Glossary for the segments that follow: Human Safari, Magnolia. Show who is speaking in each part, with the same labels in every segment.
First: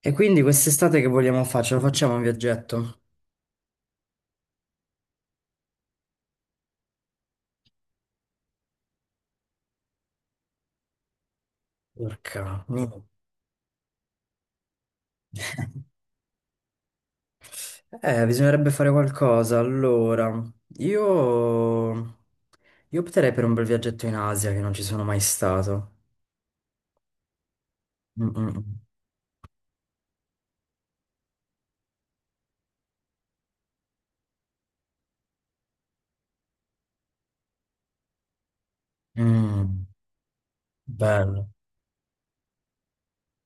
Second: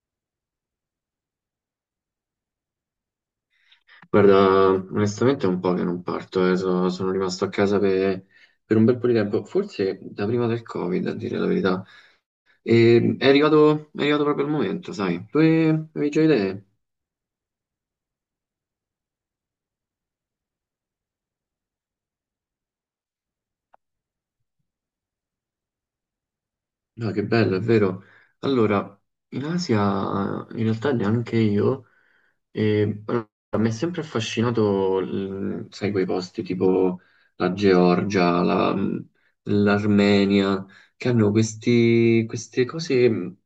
Speaker 1: E quindi quest'estate che vogliamo fare? Ce lo facciamo un viaggetto?
Speaker 2: Guarda, onestamente è un po' che non parto, sono rimasto a casa per un bel po' di tempo, forse da prima del Covid, a dire la verità.
Speaker 1: Porca, no.
Speaker 2: È arrivato proprio il momento, sai? Tu avevi già idee?
Speaker 1: Bisognerebbe fare qualcosa. Allora, io... io opterei per un bel viaggetto in Asia che non ci sono mai stato.
Speaker 2: No, che bello, è vero.
Speaker 1: Mm, mm, mm.
Speaker 2: Allora, in Asia, in realtà neanche io. E allora, mi è sempre affascinato, sai, quei posti tipo la Georgia,
Speaker 1: Mm,
Speaker 2: l'Armenia, che hanno
Speaker 1: bello.
Speaker 2: queste cose,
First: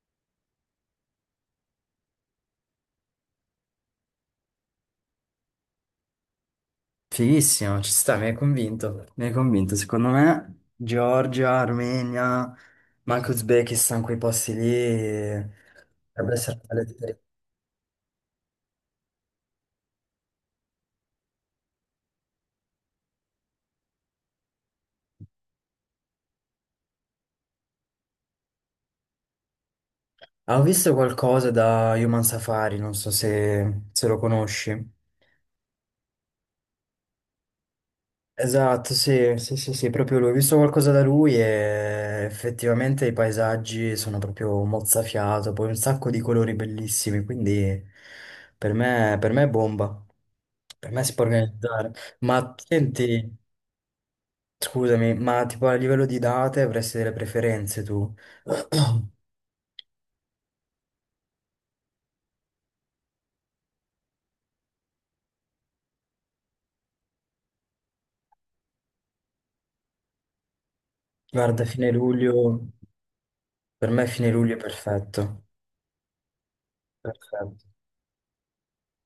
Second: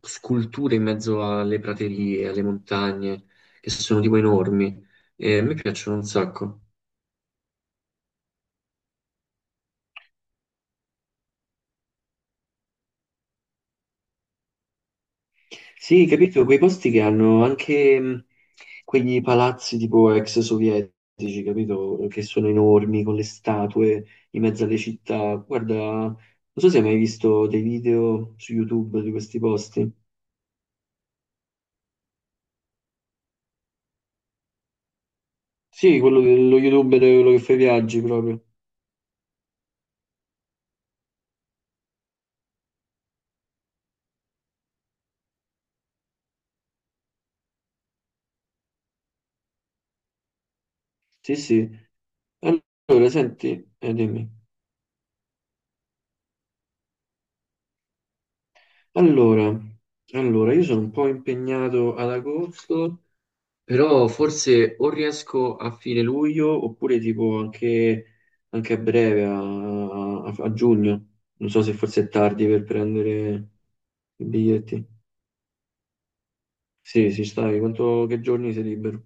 Speaker 2: sculture in mezzo alle praterie, alle montagne, che sono tipo enormi. E a me piacciono un sacco.
Speaker 1: Fighissimo, ci sta, mi hai convinto. Mi hai convinto. Secondo me, Georgia, Armenia, ma anche Uzbekistan, quei posti lì,
Speaker 2: Sì,
Speaker 1: dovrebbe
Speaker 2: capito, quei
Speaker 1: essere.
Speaker 2: posti che hanno anche quegli palazzi tipo ex sovietici, capito, che sono enormi con le statue in mezzo alle città. Guarda, non so se hai mai visto dei video su YouTube di questi posti.
Speaker 1: Ah, ho visto qualcosa da Human Safari, non so se, se lo conosci.
Speaker 2: Sì, quello dello youtuber, quello che fa i viaggi proprio.
Speaker 1: Esatto, sì, sì, sì, sì, proprio lui. Ho visto qualcosa da lui e effettivamente i paesaggi sono proprio mozzafiato, poi un sacco di colori bellissimi, quindi per me è bomba. Per me si può
Speaker 2: Sì, sì.
Speaker 1: organizzare. Ma
Speaker 2: Allora,
Speaker 1: senti,
Speaker 2: senti, dimmi.
Speaker 1: scusami, ma tipo a livello di date avresti delle preferenze tu?
Speaker 2: Allora, allora, io sono un po' impegnato ad agosto. Però forse o riesco a fine luglio oppure tipo anche, anche a breve, a, a giugno. Non so
Speaker 1: Guarda,
Speaker 2: se
Speaker 1: fine
Speaker 2: forse è
Speaker 1: luglio,
Speaker 2: tardi per prendere
Speaker 1: per me
Speaker 2: i
Speaker 1: fine luglio è
Speaker 2: biglietti.
Speaker 1: perfetto.
Speaker 2: Sì, sì,
Speaker 1: Perfetto.
Speaker 2: stai. Quanto, che giorni sei libero?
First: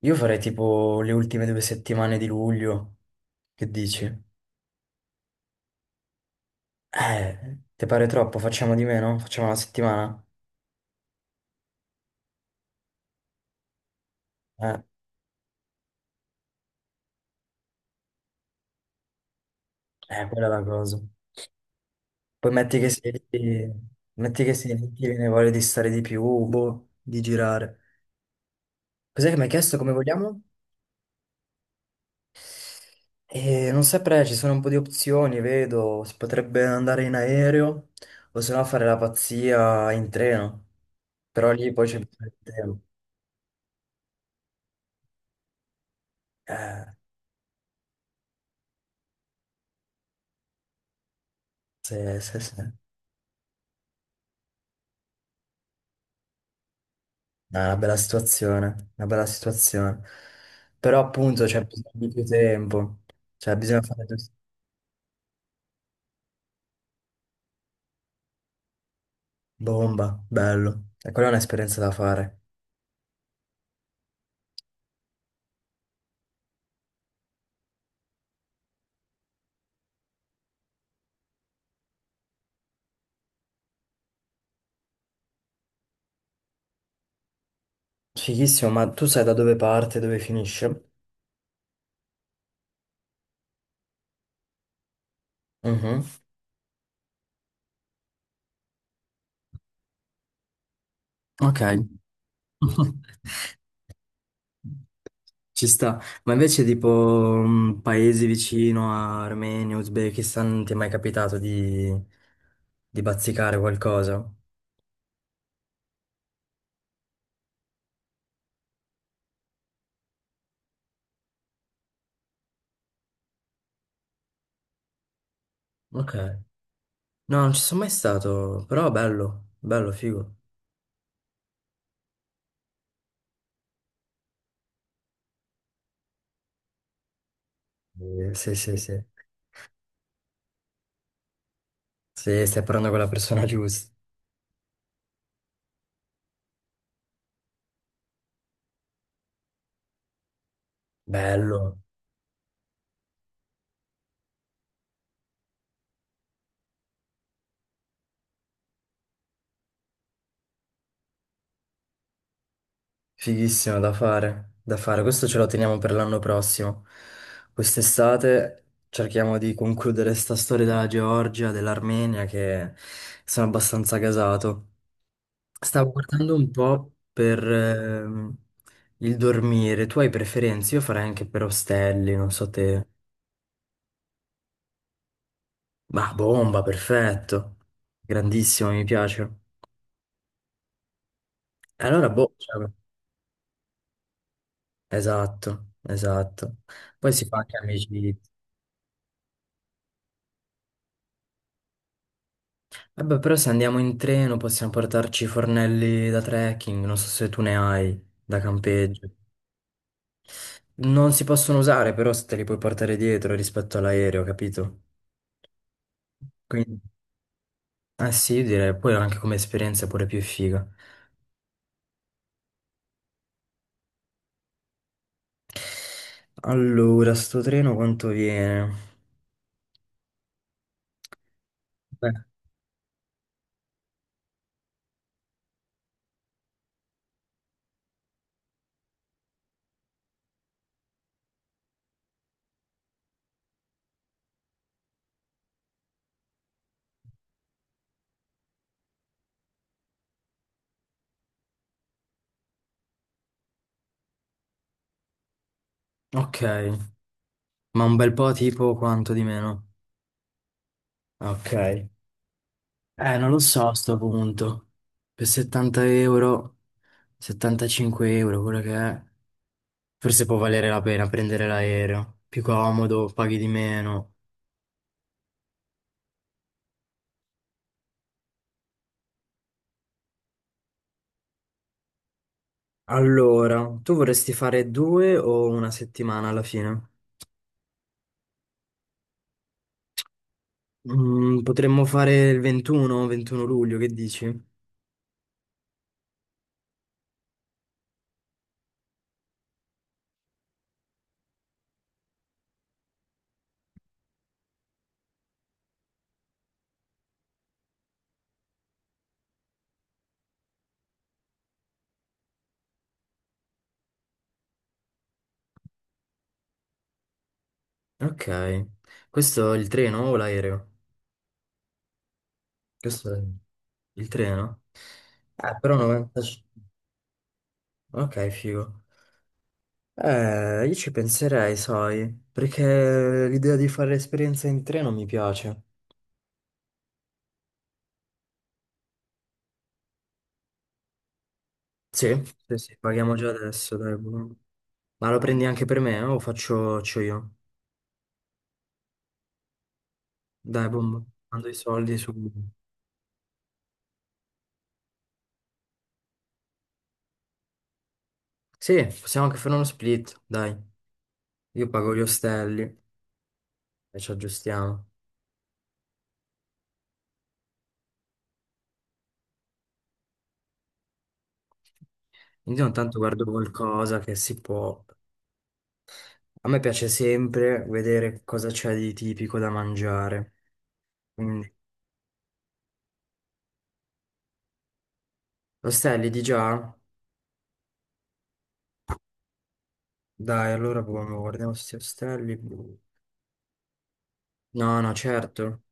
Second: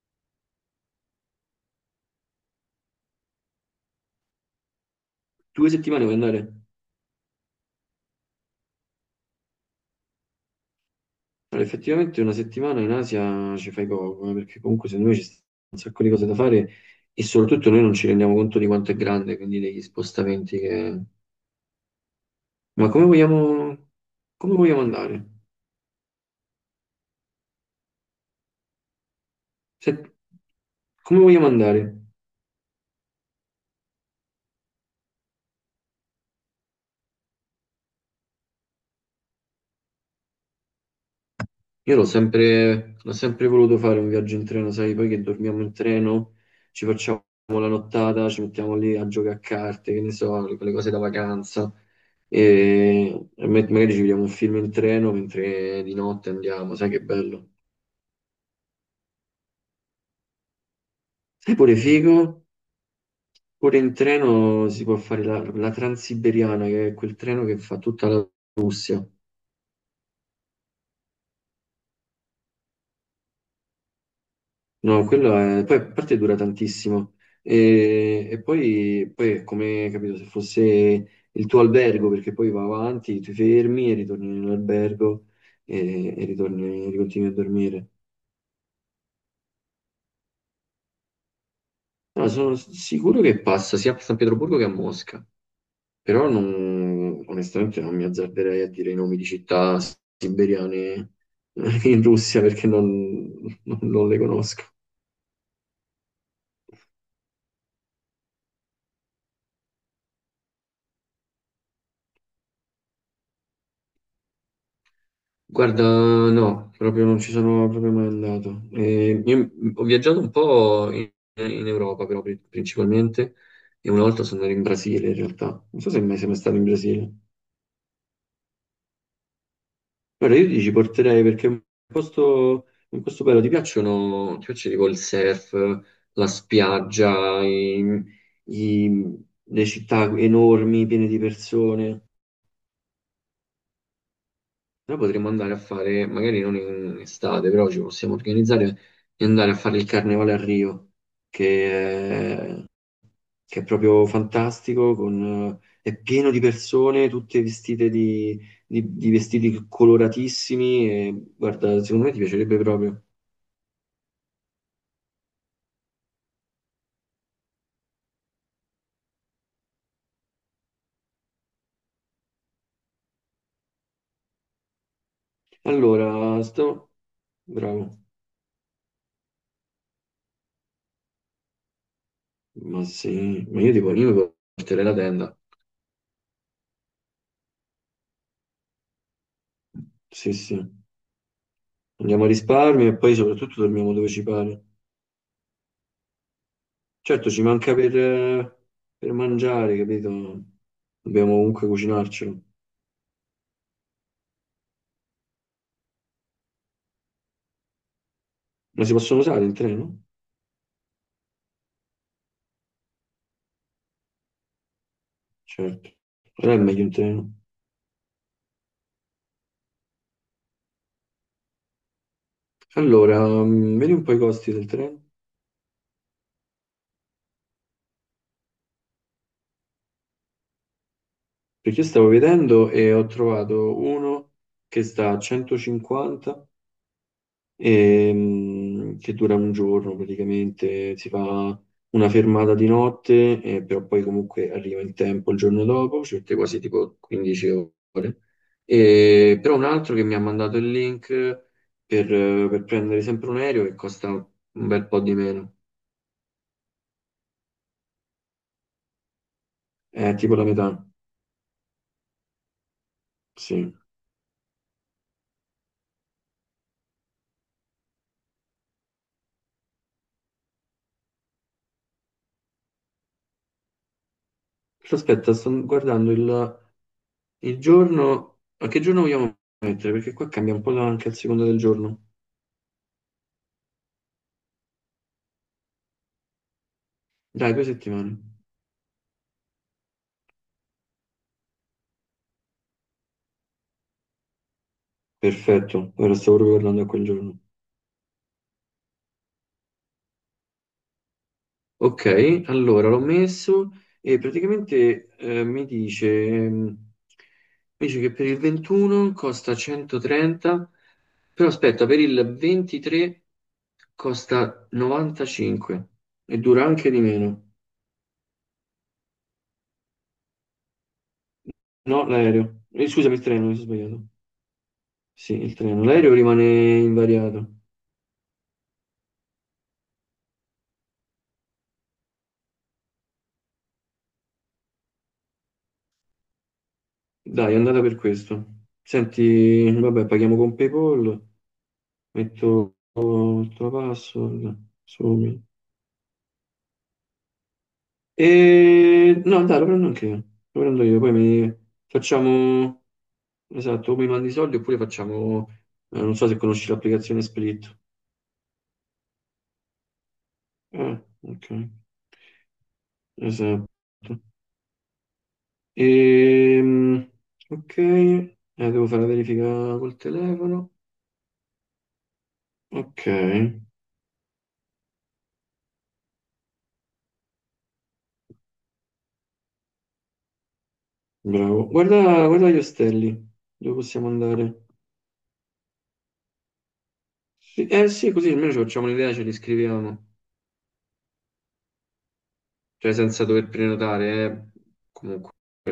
Speaker 1: Io farei tipo le ultime due settimane di luglio. Che dici?
Speaker 2: Due settimane puoi andare?
Speaker 1: Ti pare troppo? Facciamo di meno? Facciamo una settimana?
Speaker 2: Allora, effettivamente una settimana in Asia ci fai poco, perché
Speaker 1: Eh,
Speaker 2: comunque secondo me ci stanno un sacco di cose da fare e soprattutto noi non ci rendiamo conto di quanto è grande, quindi degli
Speaker 1: quella è
Speaker 2: spostamenti
Speaker 1: la cosa.
Speaker 2: che...
Speaker 1: Poi metti che
Speaker 2: Ma come
Speaker 1: sei lì,
Speaker 2: vogliamo, come vogliamo
Speaker 1: ti viene
Speaker 2: andare?
Speaker 1: voglia di stare di più, boh, di girare. Cos'è che mi hai chiesto come
Speaker 2: Se-
Speaker 1: vogliamo?
Speaker 2: come vogliamo andare?
Speaker 1: Non saprei, ci sono un po' di opzioni, vedo, si potrebbe andare in aereo o se no fare la pazzia in treno, però lì poi c'è bisogno di tempo.
Speaker 2: L'ho sempre voluto fare un viaggio in treno, sai, poi che dormiamo in treno,
Speaker 1: Eh,
Speaker 2: ci facciamo la nottata, ci mettiamo lì a giocare a carte, che ne so, quelle cose da vacanza,
Speaker 1: sì, sì, sì.
Speaker 2: e, magari ci vediamo un film in treno mentre di notte andiamo, sai che bello.
Speaker 1: È una bella situazione, una bella situazione. Però appunto
Speaker 2: Sai
Speaker 1: c'è
Speaker 2: pure
Speaker 1: bisogno di
Speaker 2: figo?
Speaker 1: più tempo, cioè
Speaker 2: Pure
Speaker 1: bisogna
Speaker 2: in
Speaker 1: fare due-
Speaker 2: treno si può fare la Transiberiana, che è quel treno che fa tutta la Russia.
Speaker 1: bomba, bello. E quella è un'esperienza da fare.
Speaker 2: No, quello è... Poi, a parte dura tantissimo e poi, poi è come, capito, se fosse il tuo albergo, perché poi va avanti, ti fermi e ritorni nell'albergo e ritorni, ricontinui a dormire.
Speaker 1: Fighissimo, ma tu sai da dove parte, dove finisce?
Speaker 2: No, sono sicuro che passa sia a San Pietroburgo che a Mosca,
Speaker 1: Mhm.
Speaker 2: però onestamente non mi azzarderei a dire i nomi di città siberiane
Speaker 1: Ok.
Speaker 2: in Russia perché non le conosco.
Speaker 1: Ci sta. Ma invece tipo paesi vicino a Armenia, Uzbekistan, non ti è mai capitato di bazzicare qualcosa?
Speaker 2: Guarda, no, proprio non ci sono proprio mai andato. Io ho viaggiato un po' in, in Europa, però principalmente, e una volta sono andato in Brasile in realtà. Non so se
Speaker 1: Ok.
Speaker 2: mai sei mai stato in Brasile.
Speaker 1: No, non ci sono mai stato, però bello, bello, figo.
Speaker 2: Guarda, io ti ci porterei perché è un posto bello. Ti piacciono, ti piace tipo il surf, la spiaggia,
Speaker 1: Sì, sì, sì.
Speaker 2: le città enormi, piene di persone.
Speaker 1: Sì, stai parlando con la persona giusta.
Speaker 2: Però potremmo andare a fare, magari non in estate, però ci possiamo organizzare e andare a fare il carnevale a Rio,
Speaker 1: Bello,
Speaker 2: che è, che è proprio fantastico, con, è pieno di persone, tutte vestite di, di vestiti coloratissimi e guarda, secondo me ti piacerebbe proprio.
Speaker 1: fighissimo da fare, da fare. Questo ce lo teniamo per l'anno prossimo. Quest'estate cerchiamo di concludere sta storia della Georgia, dell'Armenia, che sono abbastanza gasato. Stavo guardando
Speaker 2: Allora,
Speaker 1: un
Speaker 2: sto...
Speaker 1: po' per
Speaker 2: Bravo.
Speaker 1: il dormire. Tu hai preferenze? Io farei anche per ostelli, non so
Speaker 2: Ma
Speaker 1: te.
Speaker 2: sì, ma io tipo, io mi porterei la tenda.
Speaker 1: Ma bomba, perfetto. Grandissimo, mi piace.
Speaker 2: Sì, sì.
Speaker 1: Allora,
Speaker 2: Andiamo a
Speaker 1: boh. Cioè,
Speaker 2: risparmio e poi soprattutto dormiamo dove ci pare.
Speaker 1: esatto, esatto. Poi si
Speaker 2: Certo,
Speaker 1: fa
Speaker 2: ci
Speaker 1: anche
Speaker 2: manca
Speaker 1: amicizia.
Speaker 2: per mangiare, capito? Dobbiamo comunque cucinarcelo.
Speaker 1: Vabbè, però se andiamo in treno possiamo portarci i fornelli da trekking, non so se tu ne hai, da
Speaker 2: Ma si
Speaker 1: campeggio.
Speaker 2: possono usare in treno?
Speaker 1: Non si possono usare, però se te li puoi portare dietro rispetto all'aereo, capito?
Speaker 2: Certo, non è
Speaker 1: Quindi,
Speaker 2: meglio in treno.
Speaker 1: eh sì, direi, poi anche come esperienza è pure più figa.
Speaker 2: Allora, vedi un po' i costi del treno?
Speaker 1: Allora, sto treno quanto viene?
Speaker 2: Perché io stavo
Speaker 1: Beh,
Speaker 2: vedendo e ho trovato uno che sta a 150 che dura un giorno praticamente, si fa una fermata di notte, però poi comunque arriva in tempo il giorno dopo, ci mette quasi tipo 15 ore. E, però un altro che mi ha mandato il link per prendere sempre un aereo che costa un bel po' di meno,
Speaker 1: ok, ma un bel po' tipo quanto di meno?
Speaker 2: è tipo la metà,
Speaker 1: Ok. Non lo so
Speaker 2: sì.
Speaker 1: a sto punto. Per 70 euro, 75 euro, quello che è. Forse può valere la pena prendere l'aereo. Più comodo, paghi di meno.
Speaker 2: Però aspetta, sto guardando il giorno, a che giorno vogliamo mettere? Perché qua cambia un po' anche a seconda del giorno.
Speaker 1: Allora, tu vorresti fare due o una settimana alla fine?
Speaker 2: Dai, due settimane.
Speaker 1: Potremmo fare il 21, 21 luglio, che dici?
Speaker 2: Perfetto, ora stavo proprio parlando a quel giorno. Ok, allora l'ho messo e praticamente mi dice, mi dice che per il 21 costa 130, però aspetta, per il 23 costa 95 e dura anche di meno.
Speaker 1: Ok, questo è il treno o l'aereo?
Speaker 2: No, l'aereo.
Speaker 1: Questo
Speaker 2: Scusami, il
Speaker 1: è
Speaker 2: treno, mi sono sbagliato.
Speaker 1: il treno?
Speaker 2: Sì, il
Speaker 1: Però no,
Speaker 2: treno. L'aereo
Speaker 1: 95.
Speaker 2: rimane invariato.
Speaker 1: Ok, figo. Io ci penserei, sai, perché l'idea di fare esperienza in treno mi piace.
Speaker 2: Dai, è andata per questo. Senti, vabbè, paghiamo con PayPal.
Speaker 1: Sì, sì, sì,
Speaker 2: Metto
Speaker 1: paghiamo già
Speaker 2: metto la
Speaker 1: adesso, dai, boom.
Speaker 2: password.
Speaker 1: Ma lo
Speaker 2: Sumi.
Speaker 1: prendi anche per me o faccio io?
Speaker 2: E no, dai, lo prendo anche io. Lo
Speaker 1: Dai,
Speaker 2: prendo
Speaker 1: boom,
Speaker 2: io, poi
Speaker 1: mando i
Speaker 2: mi
Speaker 1: soldi su.
Speaker 2: facciamo esatto, o mi mandi i soldi oppure facciamo non so se conosci l'applicazione Split.
Speaker 1: Sì, possiamo anche fare uno split, dai.
Speaker 2: Ok.
Speaker 1: Io pago gli ostelli
Speaker 2: Esatto.
Speaker 1: e ci aggiustiamo.
Speaker 2: Ehm, ok, devo fare la verifica col telefono.
Speaker 1: Quindi ogni tanto
Speaker 2: Ok,
Speaker 1: guardo qualcosa che si può. A me piace sempre vedere cosa c'è di tipico da mangiare. Quindi,
Speaker 2: bravo. Guarda, guarda gli ostelli, dove possiamo andare?
Speaker 1: ostelli di già?
Speaker 2: Sì, eh sì, così almeno ci facciamo un'idea, ce li scriviamo.
Speaker 1: Dai, allora proviamo, guardiamo questi ostelli blu.
Speaker 2: Cioè senza dover prenotare,
Speaker 1: No, no,
Speaker 2: comunque,
Speaker 1: certo.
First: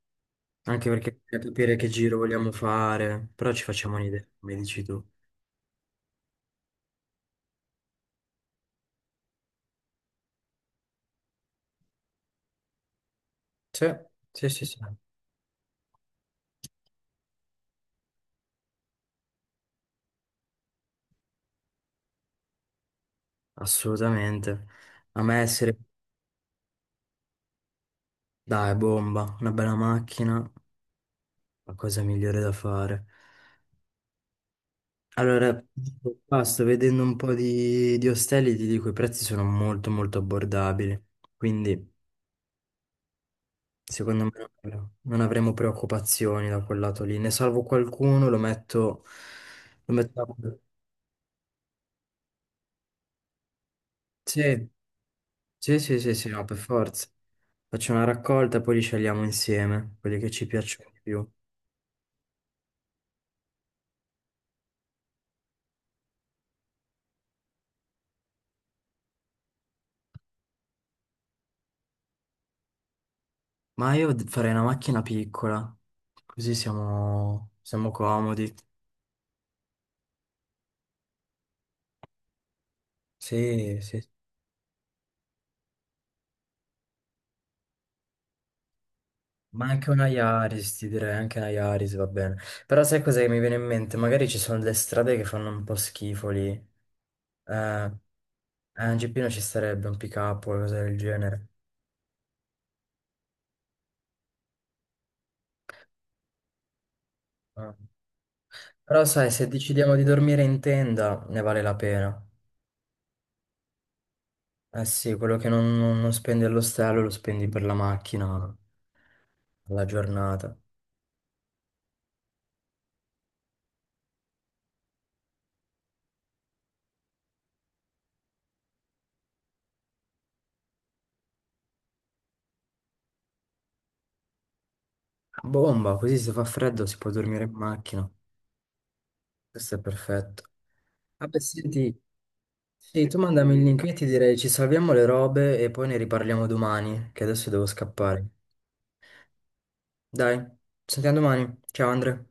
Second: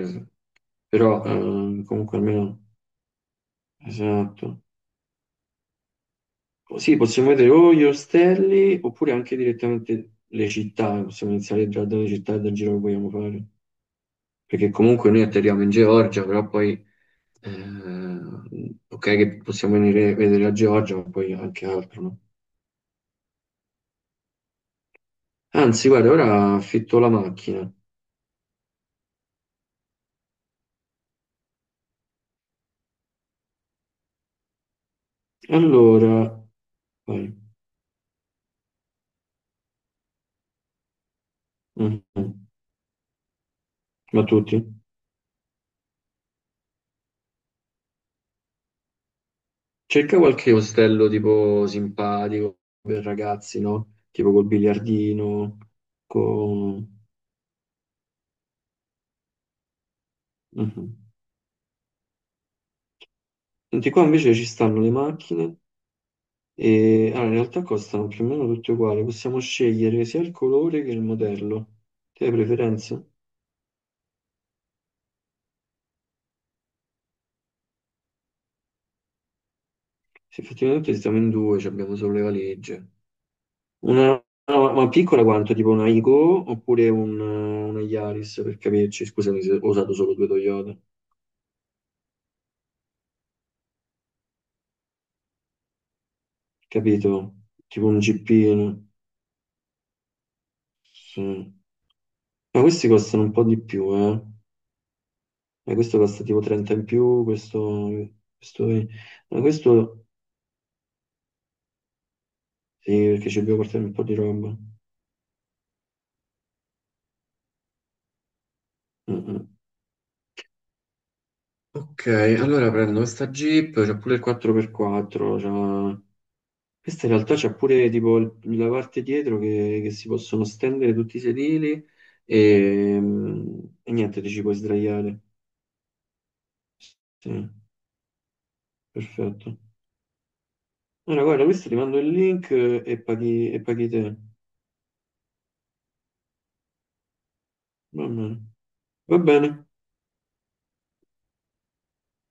Speaker 1: Anche perché
Speaker 2: però
Speaker 1: bisogna capire che giro
Speaker 2: comunque
Speaker 1: vogliamo
Speaker 2: almeno,
Speaker 1: fare. Però ci facciamo un'idea, come
Speaker 2: esatto.
Speaker 1: dici tu.
Speaker 2: Sì, possiamo vedere o gli ostelli oppure anche direttamente le città, possiamo iniziare già dalle città e dal giro che vogliamo fare,
Speaker 1: Sì, sì, sì,
Speaker 2: perché
Speaker 1: sì.
Speaker 2: comunque noi atterriamo in Georgia, però poi, ok che possiamo venire a vedere la Georgia, ma poi anche altro, no?
Speaker 1: Assolutamente. A me essere,
Speaker 2: Anzi, guarda, ora affitto la macchina.
Speaker 1: dai, bomba, una bella macchina, la cosa migliore da fare. Allora,
Speaker 2: Allora,
Speaker 1: qua sto vedendo un
Speaker 2: vai.
Speaker 1: po' di ostelli, ti dico, i prezzi sono molto molto abbordabili. Quindi,
Speaker 2: Mhm.
Speaker 1: secondo
Speaker 2: Ma
Speaker 1: me
Speaker 2: tutti?
Speaker 1: non avremo preoccupazioni da quel lato lì. Ne salvo qualcuno, lo metto... Lo
Speaker 2: Cerca
Speaker 1: metto...
Speaker 2: qualche
Speaker 1: a-
Speaker 2: ostello tipo simpatico per ragazzi, no? Tipo col
Speaker 1: Sì,
Speaker 2: biliardino,
Speaker 1: sì, sì, sì, sì, no, per
Speaker 2: con...
Speaker 1: forza. Faccio una raccolta e poi li scegliamo insieme, quelli che ci piacciono
Speaker 2: Mhm.
Speaker 1: di più.
Speaker 2: Senti, qua invece ci stanno le macchine e allora, in realtà costano più o meno tutte uguali, possiamo scegliere sia il colore che il modello. Te hai preferenze?
Speaker 1: Ma io farei una macchina piccola, così siamo comodi.
Speaker 2: Se effettivamente stiamo in due, ci abbiamo solo le valigie.
Speaker 1: Sì, sì.
Speaker 2: Una, no, ma piccola quanto? Tipo una Igo oppure una Yaris, per capirci, scusami se
Speaker 1: Ma
Speaker 2: ho
Speaker 1: anche
Speaker 2: usato
Speaker 1: una
Speaker 2: solo due Toyota,
Speaker 1: Yaris, ti direi, anche una Yaris va bene. Però sai cos'è che mi viene in mente? Magari ci sono delle strade che fanno un po' schifo lì.
Speaker 2: capito? Tipo
Speaker 1: Eh,
Speaker 2: un Jeepino.
Speaker 1: Un GP non ci sarebbe un pick up o cose del genere.
Speaker 2: Sì. Ma questi costano un po' di più, eh. E questo costa tipo 30 in più,
Speaker 1: Ah.
Speaker 2: questo... Questo, è-
Speaker 1: Però sai,
Speaker 2: ma
Speaker 1: se decidiamo di
Speaker 2: questo
Speaker 1: dormire in tenda, ne vale la pena.
Speaker 2: sì, perché ci dobbiamo portare un po' di roba.
Speaker 1: Eh sì, quello che non, non spendi all'ostello lo spendi per la macchina,
Speaker 2: Mm, mm.
Speaker 1: alla giornata.
Speaker 2: Ok, allora prendo questa Jeep. C'è pure il 4x4, c'ha- questa in realtà c'è pure tipo la parte dietro che si possono stendere tutti i sedili e, mm, e niente, ti ci puoi sdraiare.
Speaker 1: Bomba, così se fa freddo si può
Speaker 2: Sì,
Speaker 1: dormire in macchina.
Speaker 2: perfetto.
Speaker 1: Questo è perfetto.
Speaker 2: Allora,
Speaker 1: Ah beh,
Speaker 2: guarda, questo ti mando
Speaker 1: senti,
Speaker 2: il link
Speaker 1: sì, tu mandami
Speaker 2: e
Speaker 1: il link,
Speaker 2: paghi
Speaker 1: io ti
Speaker 2: te.
Speaker 1: direi ci salviamo le robe e poi ne riparliamo domani, che adesso devo
Speaker 2: Va bene.
Speaker 1: scappare.
Speaker 2: Va bene.
Speaker 1: Dai, ci sentiamo domani. Ciao Andre.